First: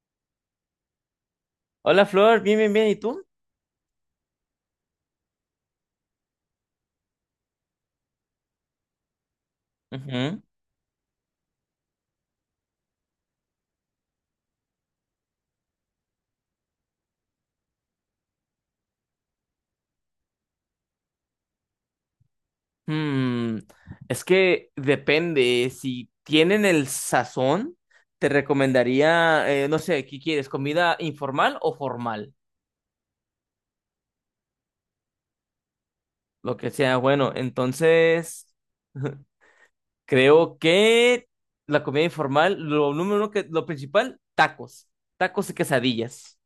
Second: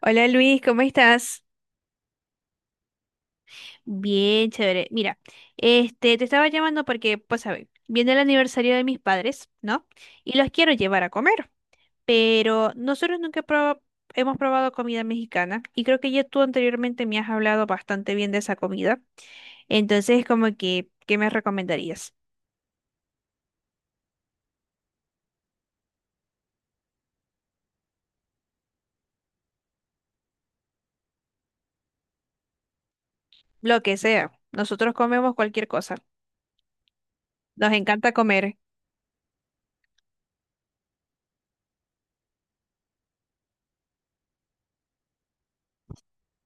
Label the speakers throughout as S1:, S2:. S1: Hola Luis, ¿cómo estás?
S2: Hola Flor, bien, bien, bien, ¿y tú?
S1: Bien, chévere. Mira, te estaba llamando porque, pues, a ver, viene el aniversario de mis padres, ¿no? Y
S2: Ujú.
S1: los quiero llevar a comer, pero nosotros nunca hemos probado comida mexicana y creo que ya tú anteriormente me has hablado bastante bien de esa comida. Entonces, como que, ¿qué me recomendarías?
S2: Mm, es que depende, si tienen el sazón, te recomendaría, no sé, ¿qué quieres? ¿Comida informal o formal?
S1: Lo que sea. Nosotros comemos cualquier cosa.
S2: Lo que sea, bueno,
S1: Nos encanta comer.
S2: entonces. Creo que la comida informal, lo principal, tacos y quesadillas.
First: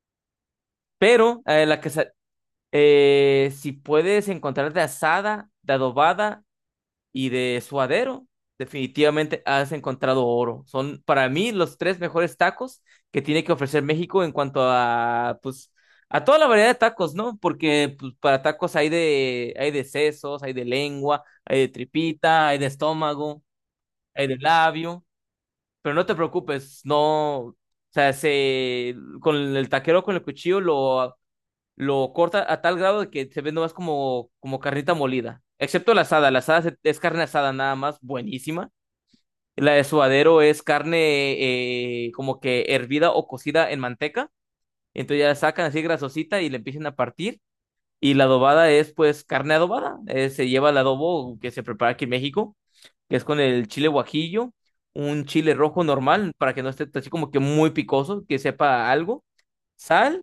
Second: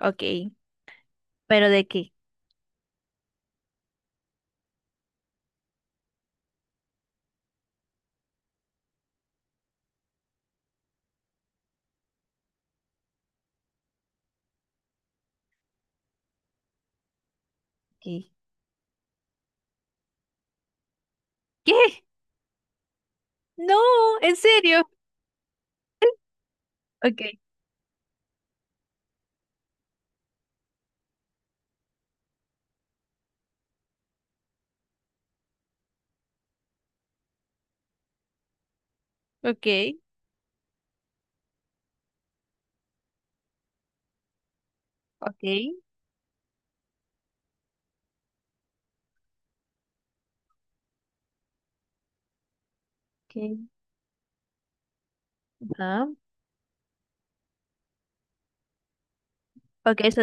S1: Ok,
S2: Pero
S1: pero ¿de qué?
S2: si puedes encontrar de asada, de adobada y de suadero, definitivamente has encontrado oro. Son para mí los tres mejores tacos que tiene que ofrecer México en cuanto a, pues, a toda la variedad de tacos, ¿no? Porque pues,
S1: ¿Qué?
S2: para tacos hay de sesos, hay de lengua, hay de
S1: ¿Qué?
S2: tripita, hay de estómago,
S1: No,
S2: hay
S1: ¿en
S2: de
S1: serio?
S2: labio. Pero no te preocupes,
S1: Ok,
S2: no, o sea, con el taquero con el cuchillo lo corta a tal grado de que se ve nomás como carnita molida. Excepto la asada. La asada es carne asada nada más, buenísima. La de
S1: ok,
S2: suadero es carne como que hervida o cocida en manteca. Entonces ya la
S1: ok.
S2: sacan así grasosita y le empiezan a partir. Y la adobada es pues carne adobada. Se lleva el adobo que se prepara aquí en México, que es con
S1: Okay.
S2: el chile guajillo, un chile rojo
S1: Ah,
S2: normal para que no esté así como que muy picoso, que sepa a algo,
S1: ok, eso,
S2: sal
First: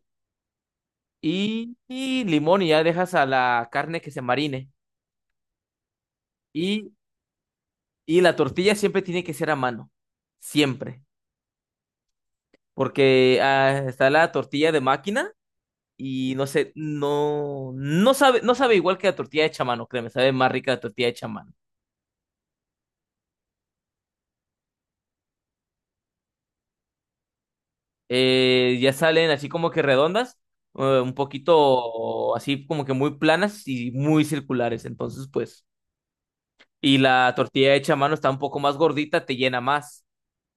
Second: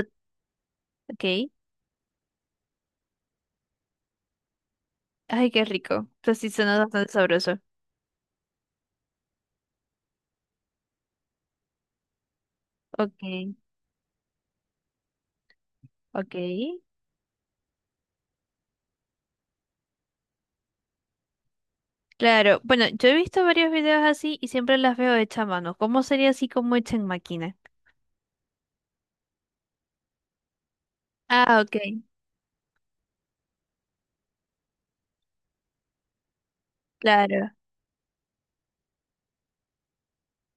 S1: ok.
S2: y limón y ya dejas a la carne que se marine.
S1: Ay, qué rico. Esto sí suena
S2: Y,
S1: bastante sabroso.
S2: y la tortilla siempre tiene que ser a mano, siempre, porque
S1: Ok,
S2: está la tortilla de máquina y
S1: ok.
S2: no sé, no, no sabe igual que la tortilla hecha a mano, créeme, sabe más rica la tortilla hecha a mano.
S1: Claro, bueno, yo he visto varios videos así y siempre las veo hechas a mano. ¿Cómo sería así como hecha en máquina?
S2: Ya salen así como que redondas, un
S1: Ah, ok,
S2: poquito así como que muy planas y muy circulares, entonces pues, y la
S1: claro.
S2: tortilla hecha a mano está un poco más gordita, te llena más.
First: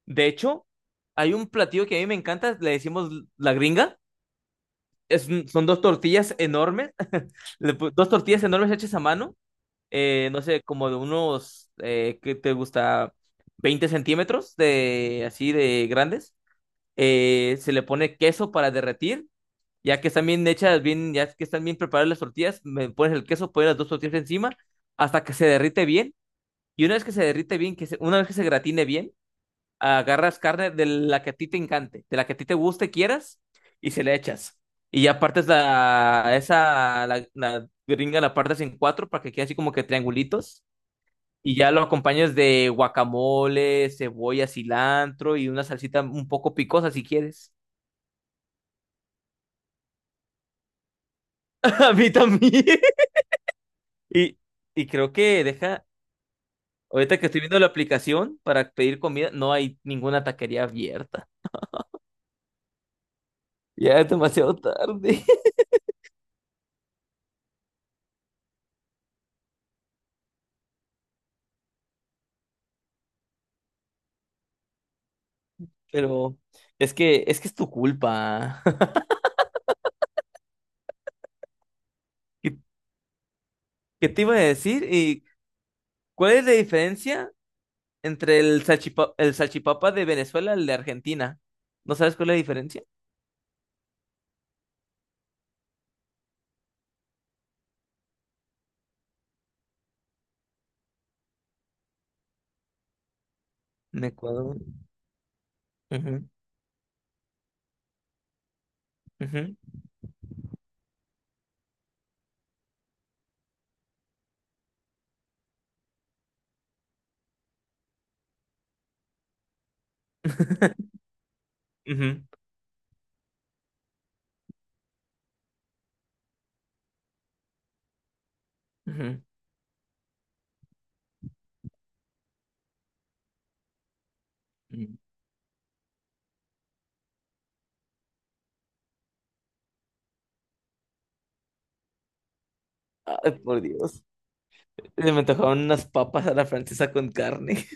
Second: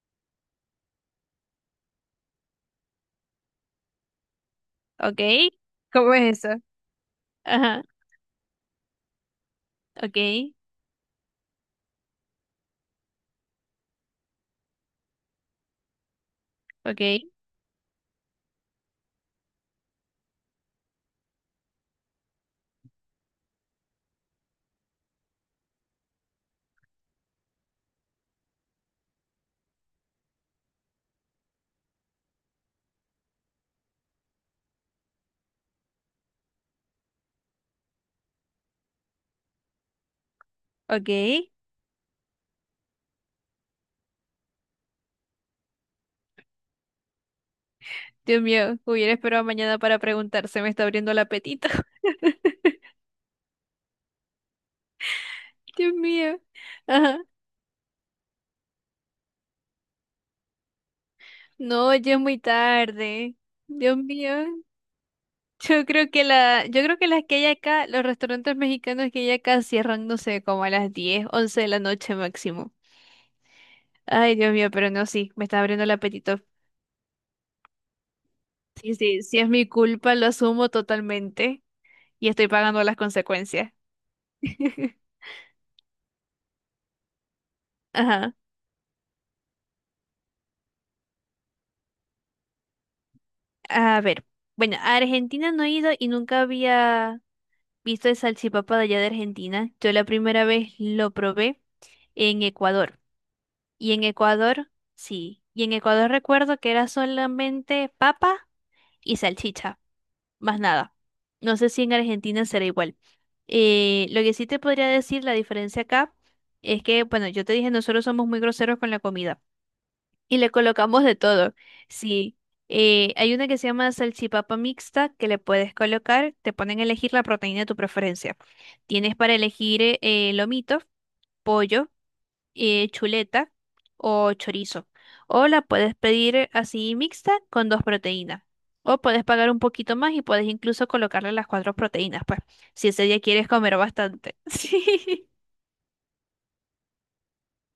S2: De hecho, hay un platillo que a mí me encanta, le decimos la gringa.
S1: Ok.
S2: Son dos
S1: ¿Cómo
S2: tortillas
S1: es eso?
S2: enormes.
S1: Ajá,
S2: Dos tortillas enormes hechas a mano,
S1: ok,
S2: no sé, como de unos, ¿qué te gusta? 20 centímetros de así de grandes.
S1: ok,
S2: Se le pone queso para derretir, ya que están bien hechas, bien, ya que están bien preparadas las tortillas, me pones el queso, pones las dos tortillas encima hasta que se derrite bien. Y una vez que se derrite bien, una vez que se gratine bien, agarras carne de la que a ti te encante, de la que a ti te guste, y quieras, y se le echas. Y ya partes la gringa, la partes en cuatro para que quede así como que triangulitos.
S1: ok.
S2: Y ya lo acompañas de guacamole, cebolla, cilantro y una salsita un poco picosa si quieres.
S1: Dios mío, hubiera esperado mañana para preguntar, se me está abriendo el apetito.
S2: A mí también. Y, y creo que
S1: Dios mío. Ajá.
S2: ahorita que estoy viendo la aplicación para pedir comida, no hay ninguna taquería abierta.
S1: No, ya es muy tarde. Dios
S2: Ya es
S1: mío.
S2: demasiado tarde.
S1: Yo creo que las que hay acá, los restaurantes mexicanos que hay acá cierran, no sé, como a las 10, 11 de la noche máximo. Ay, Dios mío, pero no, sí, me está abriendo el
S2: Pero
S1: apetito.
S2: es que es tu culpa.
S1: Sí, sí, sí es mi culpa, lo asumo totalmente y estoy
S2: ¿Qué,
S1: pagando las consecuencias.
S2: qué te iba a decir? ¿Y cuál es la diferencia
S1: Ajá.
S2: entre el salchipapa de Venezuela y el de Argentina? ¿No sabes cuál es la diferencia?
S1: A ver, bueno, a Argentina no he ido y nunca había visto el salchipapa de allá de Argentina. Yo la primera vez lo probé en Ecuador. Y en
S2: En Ecuador.
S1: Ecuador, sí. Y en Ecuador
S2: Ujú,
S1: recuerdo que era solamente papa y
S2: ujú.
S1: salchicha, más nada. No sé si en Argentina será igual. Lo que sí te podría decir, la diferencia acá, es que, bueno, yo te dije, nosotros somos muy groseros con la comida y le colocamos de todo.
S2: Ujú,
S1: Sí. Hay una que se llama salchipapa mixta que le puedes colocar, te ponen a elegir la proteína de tu preferencia. Tienes
S2: ujú.
S1: para elegir lomito, pollo chuleta o chorizo. O la puedes pedir así mixta con dos proteínas. O puedes pagar un poquito más y puedes incluso colocarle las cuatro proteínas, pues, si ese día
S2: Ay,
S1: quieres
S2: por
S1: comer
S2: Dios.
S1: bastante.
S2: Se me
S1: Sí.
S2: antojaron unas papas a la francesa con carne.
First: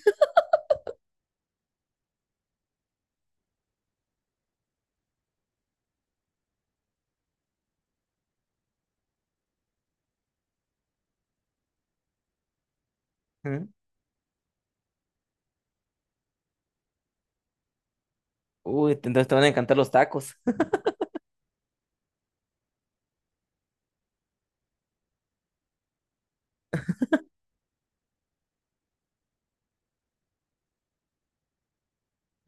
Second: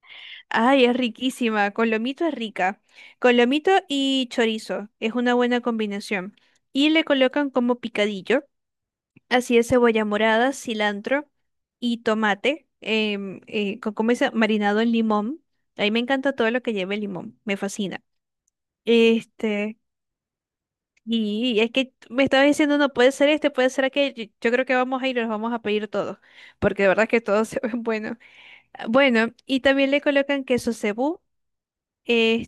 S1: Ay, es riquísima. Con lomito es rica. Con lomito y chorizo es una buena combinación. Y le colocan como picadillo. Así es, cebolla morada, cilantro y tomate,
S2: Ujú.
S1: ¿cómo dice? Marinado en limón. A mí me encanta todo lo que lleve limón, me fascina.
S2: Uy, entonces te van a encantar
S1: Este,
S2: los tacos.
S1: y es que me estaba diciendo, no puede ser este, puede ser aquel. Yo creo que vamos a ir, los vamos a pedir todos, porque de verdad que todos se ven buenos. Ah, bueno, y también le colocan queso cebú,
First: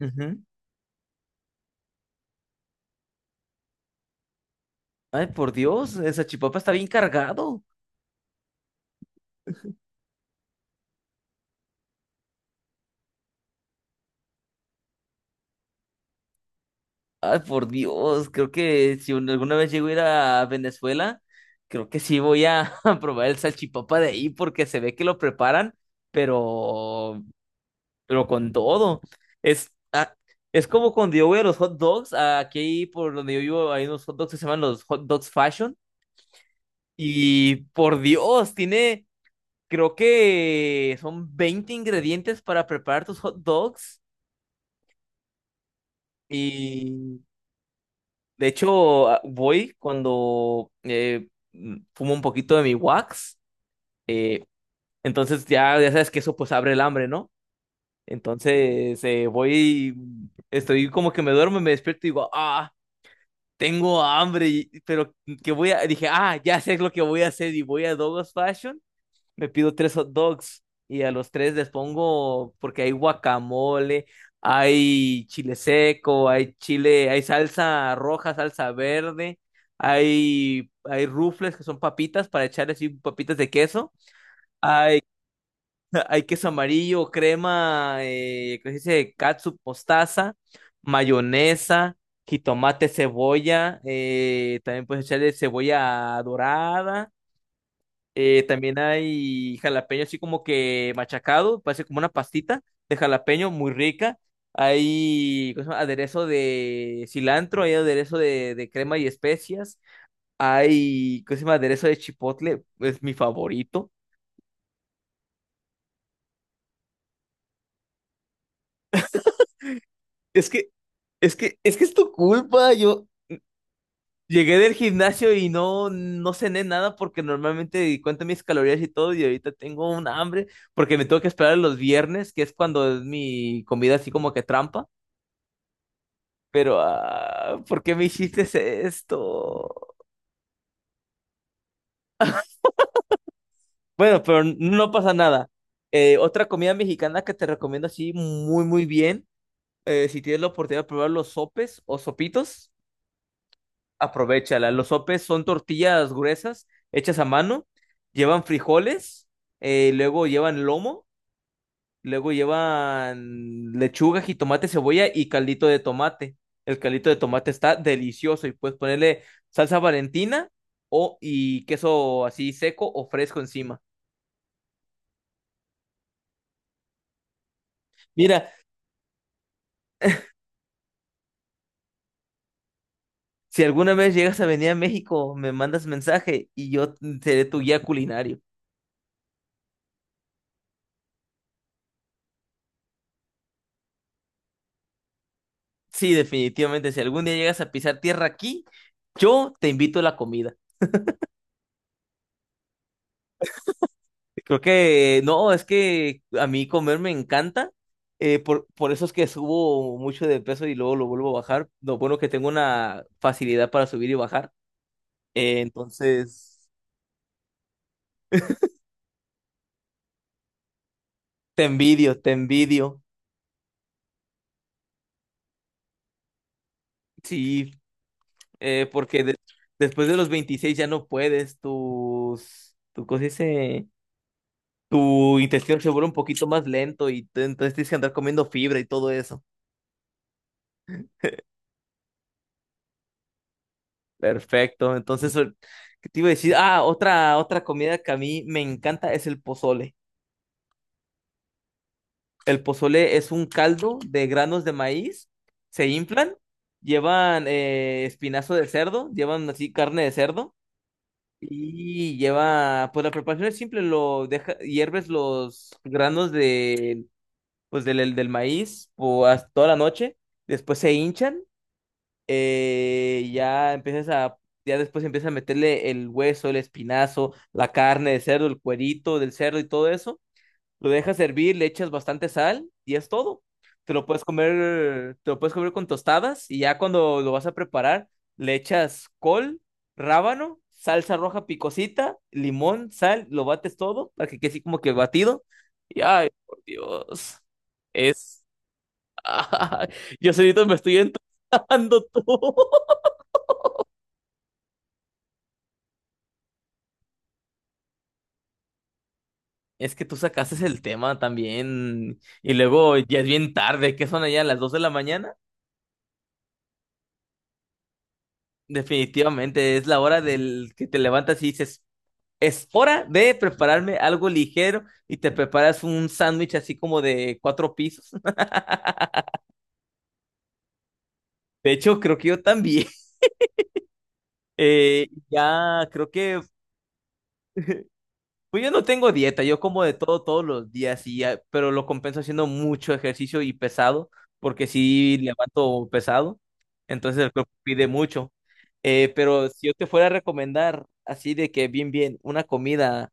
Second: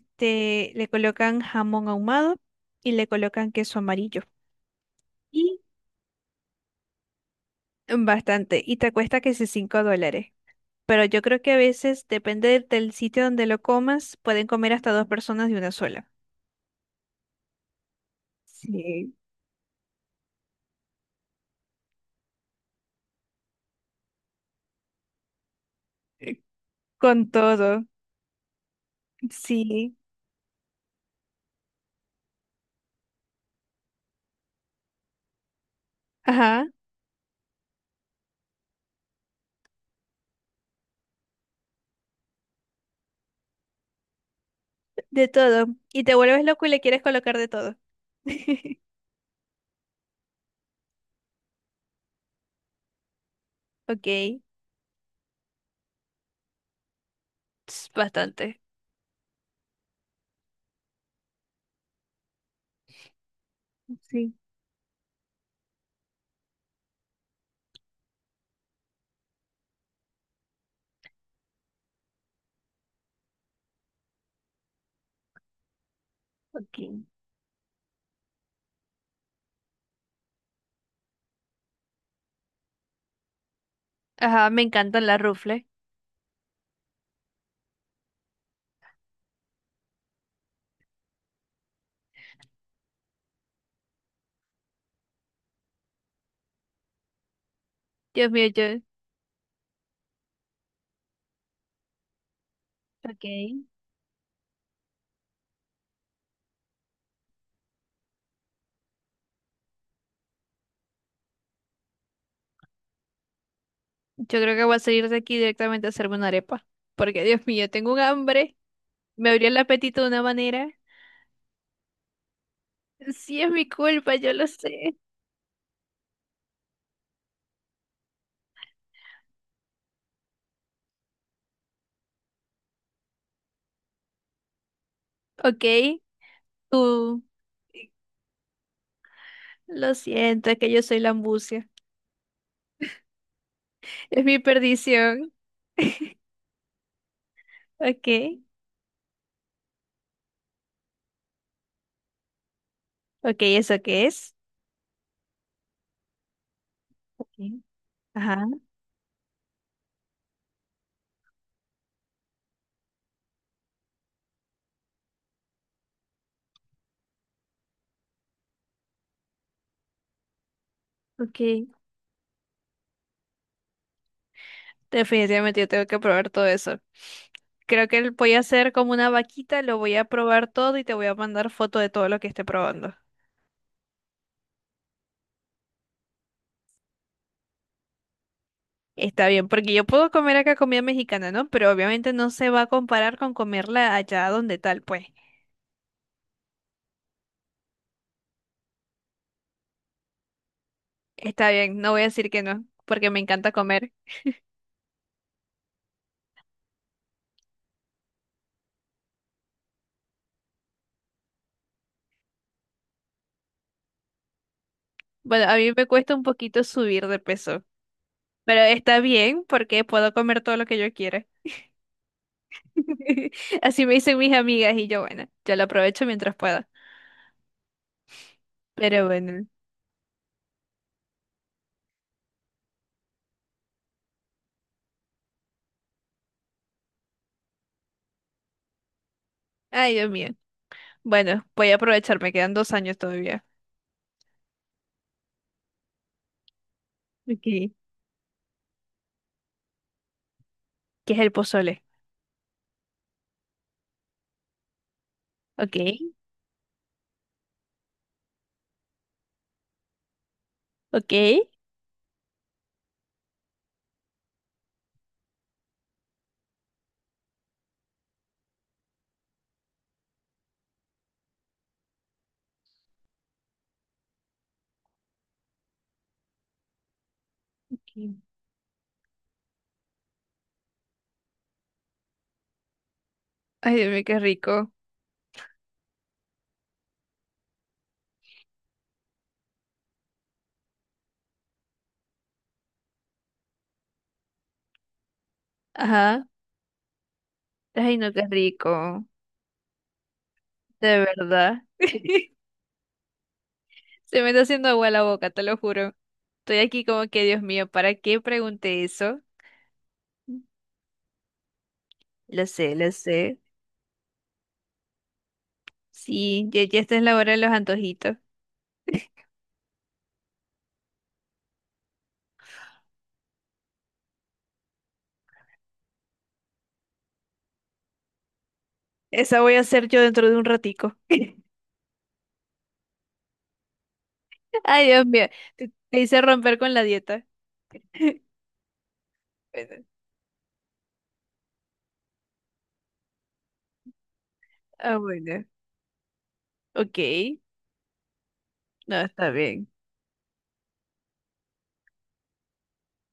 S2: Ujú.
S1: le colocan jamón ahumado y le colocan queso amarillo.
S2: Ay, por
S1: Y
S2: Dios, el salchipapa está bien cargado.
S1: bastante, y te cuesta que si $5. Pero yo creo que a veces, depende del sitio donde lo comas, pueden comer hasta dos personas de una sola.
S2: Ay, por Dios, creo que si
S1: Sí,
S2: un- alguna vez llego a ir a Venezuela, creo que sí voy a, a probar el salchipapa de ahí porque se ve que lo preparan,
S1: eh,
S2: pero,
S1: con todo,
S2: pero con todo. Es,
S1: sí,
S2: es como cuando yo voy a los hot dogs, aquí por donde yo vivo hay unos hot dogs que se llaman los hot dogs fashion
S1: ajá.
S2: y por Dios, creo que son 20 ingredientes para preparar tus hot dogs.
S1: De todo. Y te vuelves loco y le quieres colocar de todo.
S2: De hecho, voy cuando fumo un poquito de mi wax,
S1: Ok, es
S2: eh, entonces ya sabes que eso pues abre el hambre, ¿no?
S1: bastante.
S2: Entonces voy, estoy como que me duermo, me despierto y digo, ah, tengo
S1: Sí,
S2: hambre, pero que voy a, dije, ah, ya sé lo que voy a hacer y voy a Douglas Fashion, me pido tres hot dogs y a los tres les pongo, porque hay guacamole, hay chile seco, hay
S1: ok.
S2: chile, hay salsa roja, salsa verde, hay rufles que son papitas para echar así papitas de queso,
S1: Ajá, me
S2: hay,
S1: encantan las rufles.
S2: hay queso amarillo, crema, ¿cómo se dice? Catsup, mostaza, mayonesa. Jitomate, cebolla, también puedes echarle cebolla dorada,
S1: Dios mío,
S2: también hay jalapeño así como que machacado, parece como una pastita de
S1: Ok.
S2: jalapeño muy rica. Hay, ¿cómo se llama? Aderezo de cilantro, hay aderezo de crema y especias. Hay, ¿cómo se llama? Aderezo de chipotle, es mi favorito.
S1: Yo creo que voy a salir de aquí directamente a hacerme una arepa. Porque, Dios mío, tengo un hambre. Me abrió el apetito de una
S2: Es
S1: manera.
S2: que, es que es tu culpa.
S1: Sí, es mi culpa, yo lo
S2: Llegué del
S1: sé.
S2: gimnasio y no cené nada porque normalmente cuento mis calorías y todo y ahorita tengo un hambre porque me tengo que esperar los viernes, que es cuando es mi comida así como que trampa.
S1: Ok,
S2: Pero,
S1: Tú,
S2: ¿por qué me hiciste esto?
S1: lo siento, es que yo soy la ambucia.
S2: Bueno,
S1: Es mi
S2: pero no pasa
S1: perdición.
S2: nada. Otra comida mexicana que te recomiendo
S1: Ok,
S2: así muy, muy bien. Si tienes la oportunidad de probar los sopes o sopitos,
S1: ok, ¿eso qué es?
S2: aprovéchala. Los sopes son tortillas gruesas hechas a
S1: Ok,
S2: mano,
S1: ajá,
S2: llevan frijoles, luego llevan lomo. Luego llevan lechuga, jitomate, cebolla y caldito de tomate. El caldito de tomate está delicioso y puedes ponerle salsa Valentina o
S1: ok.
S2: y queso así seco o fresco encima.
S1: Definitivamente yo tengo que probar todo eso. Creo que voy a
S2: Mira,
S1: hacer como una vaquita, lo voy a probar todo y te voy a mandar foto de todo lo que esté probando.
S2: si alguna vez llegas a venir a México, me mandas mensaje y yo seré tu guía culinario.
S1: Está bien, porque yo puedo comer acá comida mexicana, ¿no? Pero obviamente no se va a comparar con comerla allá donde tal, pues.
S2: Sí, definitivamente, si algún día llegas a pisar tierra aquí, yo te invito a la comida.
S1: Está bien, no voy a decir que no, porque me encanta comer.
S2: Creo que no, es que a mí comer me encanta. Por eso es que subo mucho de peso y luego lo vuelvo a bajar. Lo bueno que tengo una facilidad para subir y bajar.
S1: Bueno, a
S2: eh,
S1: mí me cuesta un poquito
S2: entonces,
S1: subir de peso. Pero está bien porque puedo comer todo lo que yo quiera.
S2: te envidio, te envidio.
S1: Así me dicen mis amigas y yo, bueno, yo lo aprovecho mientras pueda.
S2: Sí,
S1: Pero
S2: porque
S1: bueno,
S2: después de los 26 ya no puedes. Tu cosa dice, tu intestino se vuelve un poquito más lento y entonces tienes que andar comiendo fibra y todo eso.
S1: ay Dios mío. Bueno, voy a aprovechar, me quedan 2 años todavía.
S2: Perfecto. Entonces, ¿qué te iba a decir? Ah, otra,
S1: Ok.
S2: otra
S1: ¿Qué
S2: comida que a mí me encanta es el pozole.
S1: es el pozole?
S2: El pozole es un caldo de granos de maíz,
S1: Ok,
S2: se inflan, llevan espinazo de cerdo, llevan así carne de cerdo
S1: ok.
S2: y lleva, pues la preparación es simple, hierves los granos de, pues del maíz o hasta toda la noche, después se hinchan ya ya después empiezas a meterle el hueso, el espinazo, la carne
S1: Mm.
S2: de cerdo, el cuerito del cerdo y todo eso. Lo dejas hervir, le echas bastante sal y es todo.
S1: Ay Dios
S2: Te
S1: mío,
S2: lo
S1: qué
S2: puedes
S1: rico.
S2: comer, te lo puedes comer con tostadas y ya cuando lo vas a preparar, le echas col, rábano, salsa roja picosita, limón, sal, lo bates todo para que quede así como que batido. Y
S1: Ajá.
S2: ay, por Dios,
S1: Ay, no, qué
S2: es...
S1: rico.
S2: Yo solito me estoy
S1: De verdad.
S2: entusiasmando todo.
S1: Se me está haciendo agua la boca, te lo juro. Estoy aquí como que, Dios mío, ¿para qué pregunté eso?
S2: Es que tú sacaste el tema también
S1: Lo
S2: y
S1: sé, lo
S2: luego ya es
S1: sé.
S2: bien tarde, ¿qué son allá las 2 de la mañana?
S1: Sí, ya, ya esta es la hora de los antojitos.
S2: Definitivamente es la hora del que te levantas y dices, es hora de prepararme algo ligero y te preparas un sándwich así como de cuatro pisos.
S1: Esa voy a hacer yo dentro de un ratico.
S2: De hecho, creo que yo también.
S1: Ay, Dios
S2: Eh,
S1: mío, te,
S2: ya
S1: te
S2: creo
S1: hice
S2: que.
S1: romper con la dieta.
S2: Pues yo no tengo dieta, yo como
S1: Bueno,
S2: de todo todos los días, y pero lo compenso haciendo mucho ejercicio y pesado, porque
S1: ah,
S2: sí
S1: bueno.
S2: levanto pesado,
S1: Ok.
S2: entonces el cuerpo pide mucho.
S1: No,
S2: Eh,
S1: está
S2: pero si
S1: bien.
S2: yo te fuera a recomendar así de que bien, bien, una comida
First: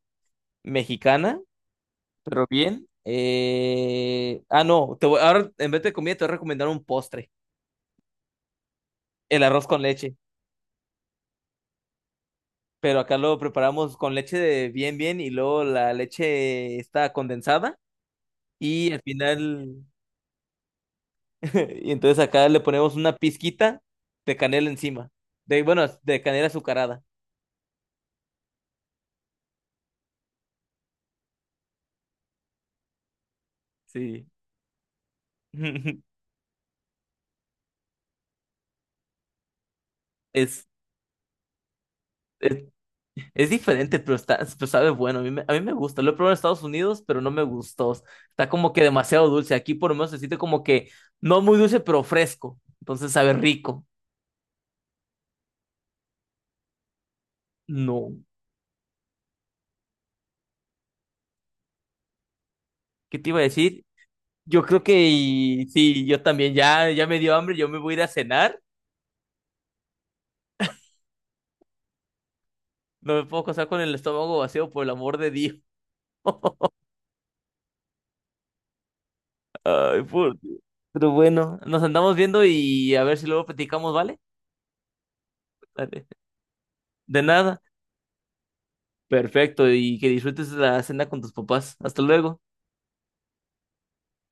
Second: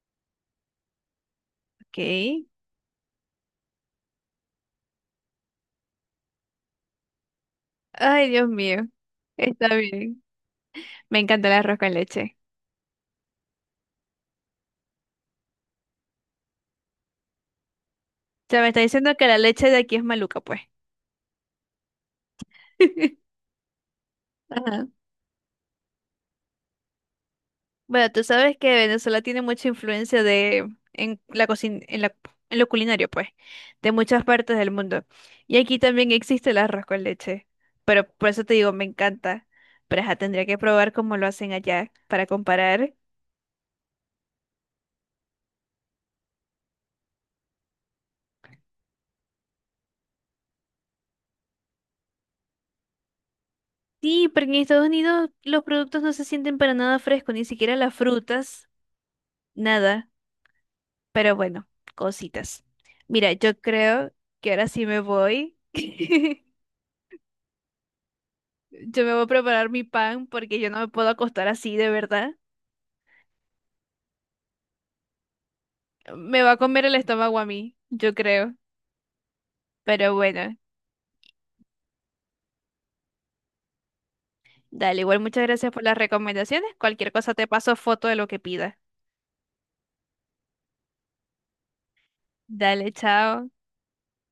S2: mexicana,
S1: Ok.
S2: pero bien, no, ahora en vez de comida te voy a recomendar un postre,
S1: Ay, Dios mío.
S2: el arroz
S1: Está
S2: con leche,
S1: bien. Me encanta el arroz con leche.
S2: pero acá lo preparamos con leche de bien, bien y luego la leche está condensada
S1: O sea, me está
S2: y al
S1: diciendo que la leche de
S2: final...
S1: aquí es maluca, pues.
S2: Y entonces acá le ponemos una pizquita de canela
S1: Ajá.
S2: encima. Bueno, de canela azucarada.
S1: Bueno, tú sabes que Venezuela tiene mucha influencia de en la cocina, en lo culinario, pues, de muchas
S2: Sí.
S1: partes del mundo. Y aquí también existe el arroz con leche. Pero por eso te digo, me encanta. Pero ajá, tendría que
S2: Es,
S1: probar cómo lo hacen allá para
S2: es,
S1: comparar.
S2: es diferente, pero sabe bueno. A mí me gusta. Lo he probado en Estados Unidos, pero no me gustó. Está como que demasiado dulce. Aquí por lo menos se siente como que no muy dulce, pero fresco. Entonces sabe rico.
S1: Sí, porque en Estados Unidos los productos no se sienten para nada frescos, ni siquiera las
S2: No.
S1: frutas, nada. Pero bueno, cositas.
S2: ¿Qué te
S1: Mira,
S2: iba a
S1: yo
S2: decir?
S1: creo que
S2: Yo
S1: ahora
S2: creo
S1: sí me
S2: que
S1: voy.
S2: sí, yo también. Ya me dio hambre. Yo me voy a ir a cenar.
S1: Yo me voy a preparar mi pan porque yo no me puedo acostar así, de verdad.
S2: No me puedo casar con el estómago vacío, por el amor de Dios.
S1: Me va a comer el estómago a mí, yo creo.
S2: Ay,
S1: Pero
S2: puta.
S1: bueno,
S2: Pero bueno, nos andamos viendo y a ver si luego platicamos, ¿vale?
S1: dale, igual muchas gracias por las
S2: Dale.
S1: recomendaciones. Cualquier
S2: De
S1: cosa te
S2: nada.
S1: paso foto de lo que pida.
S2: Perfecto, y que disfrutes la cena con tus papás. Hasta luego.
S1: Dale, chao.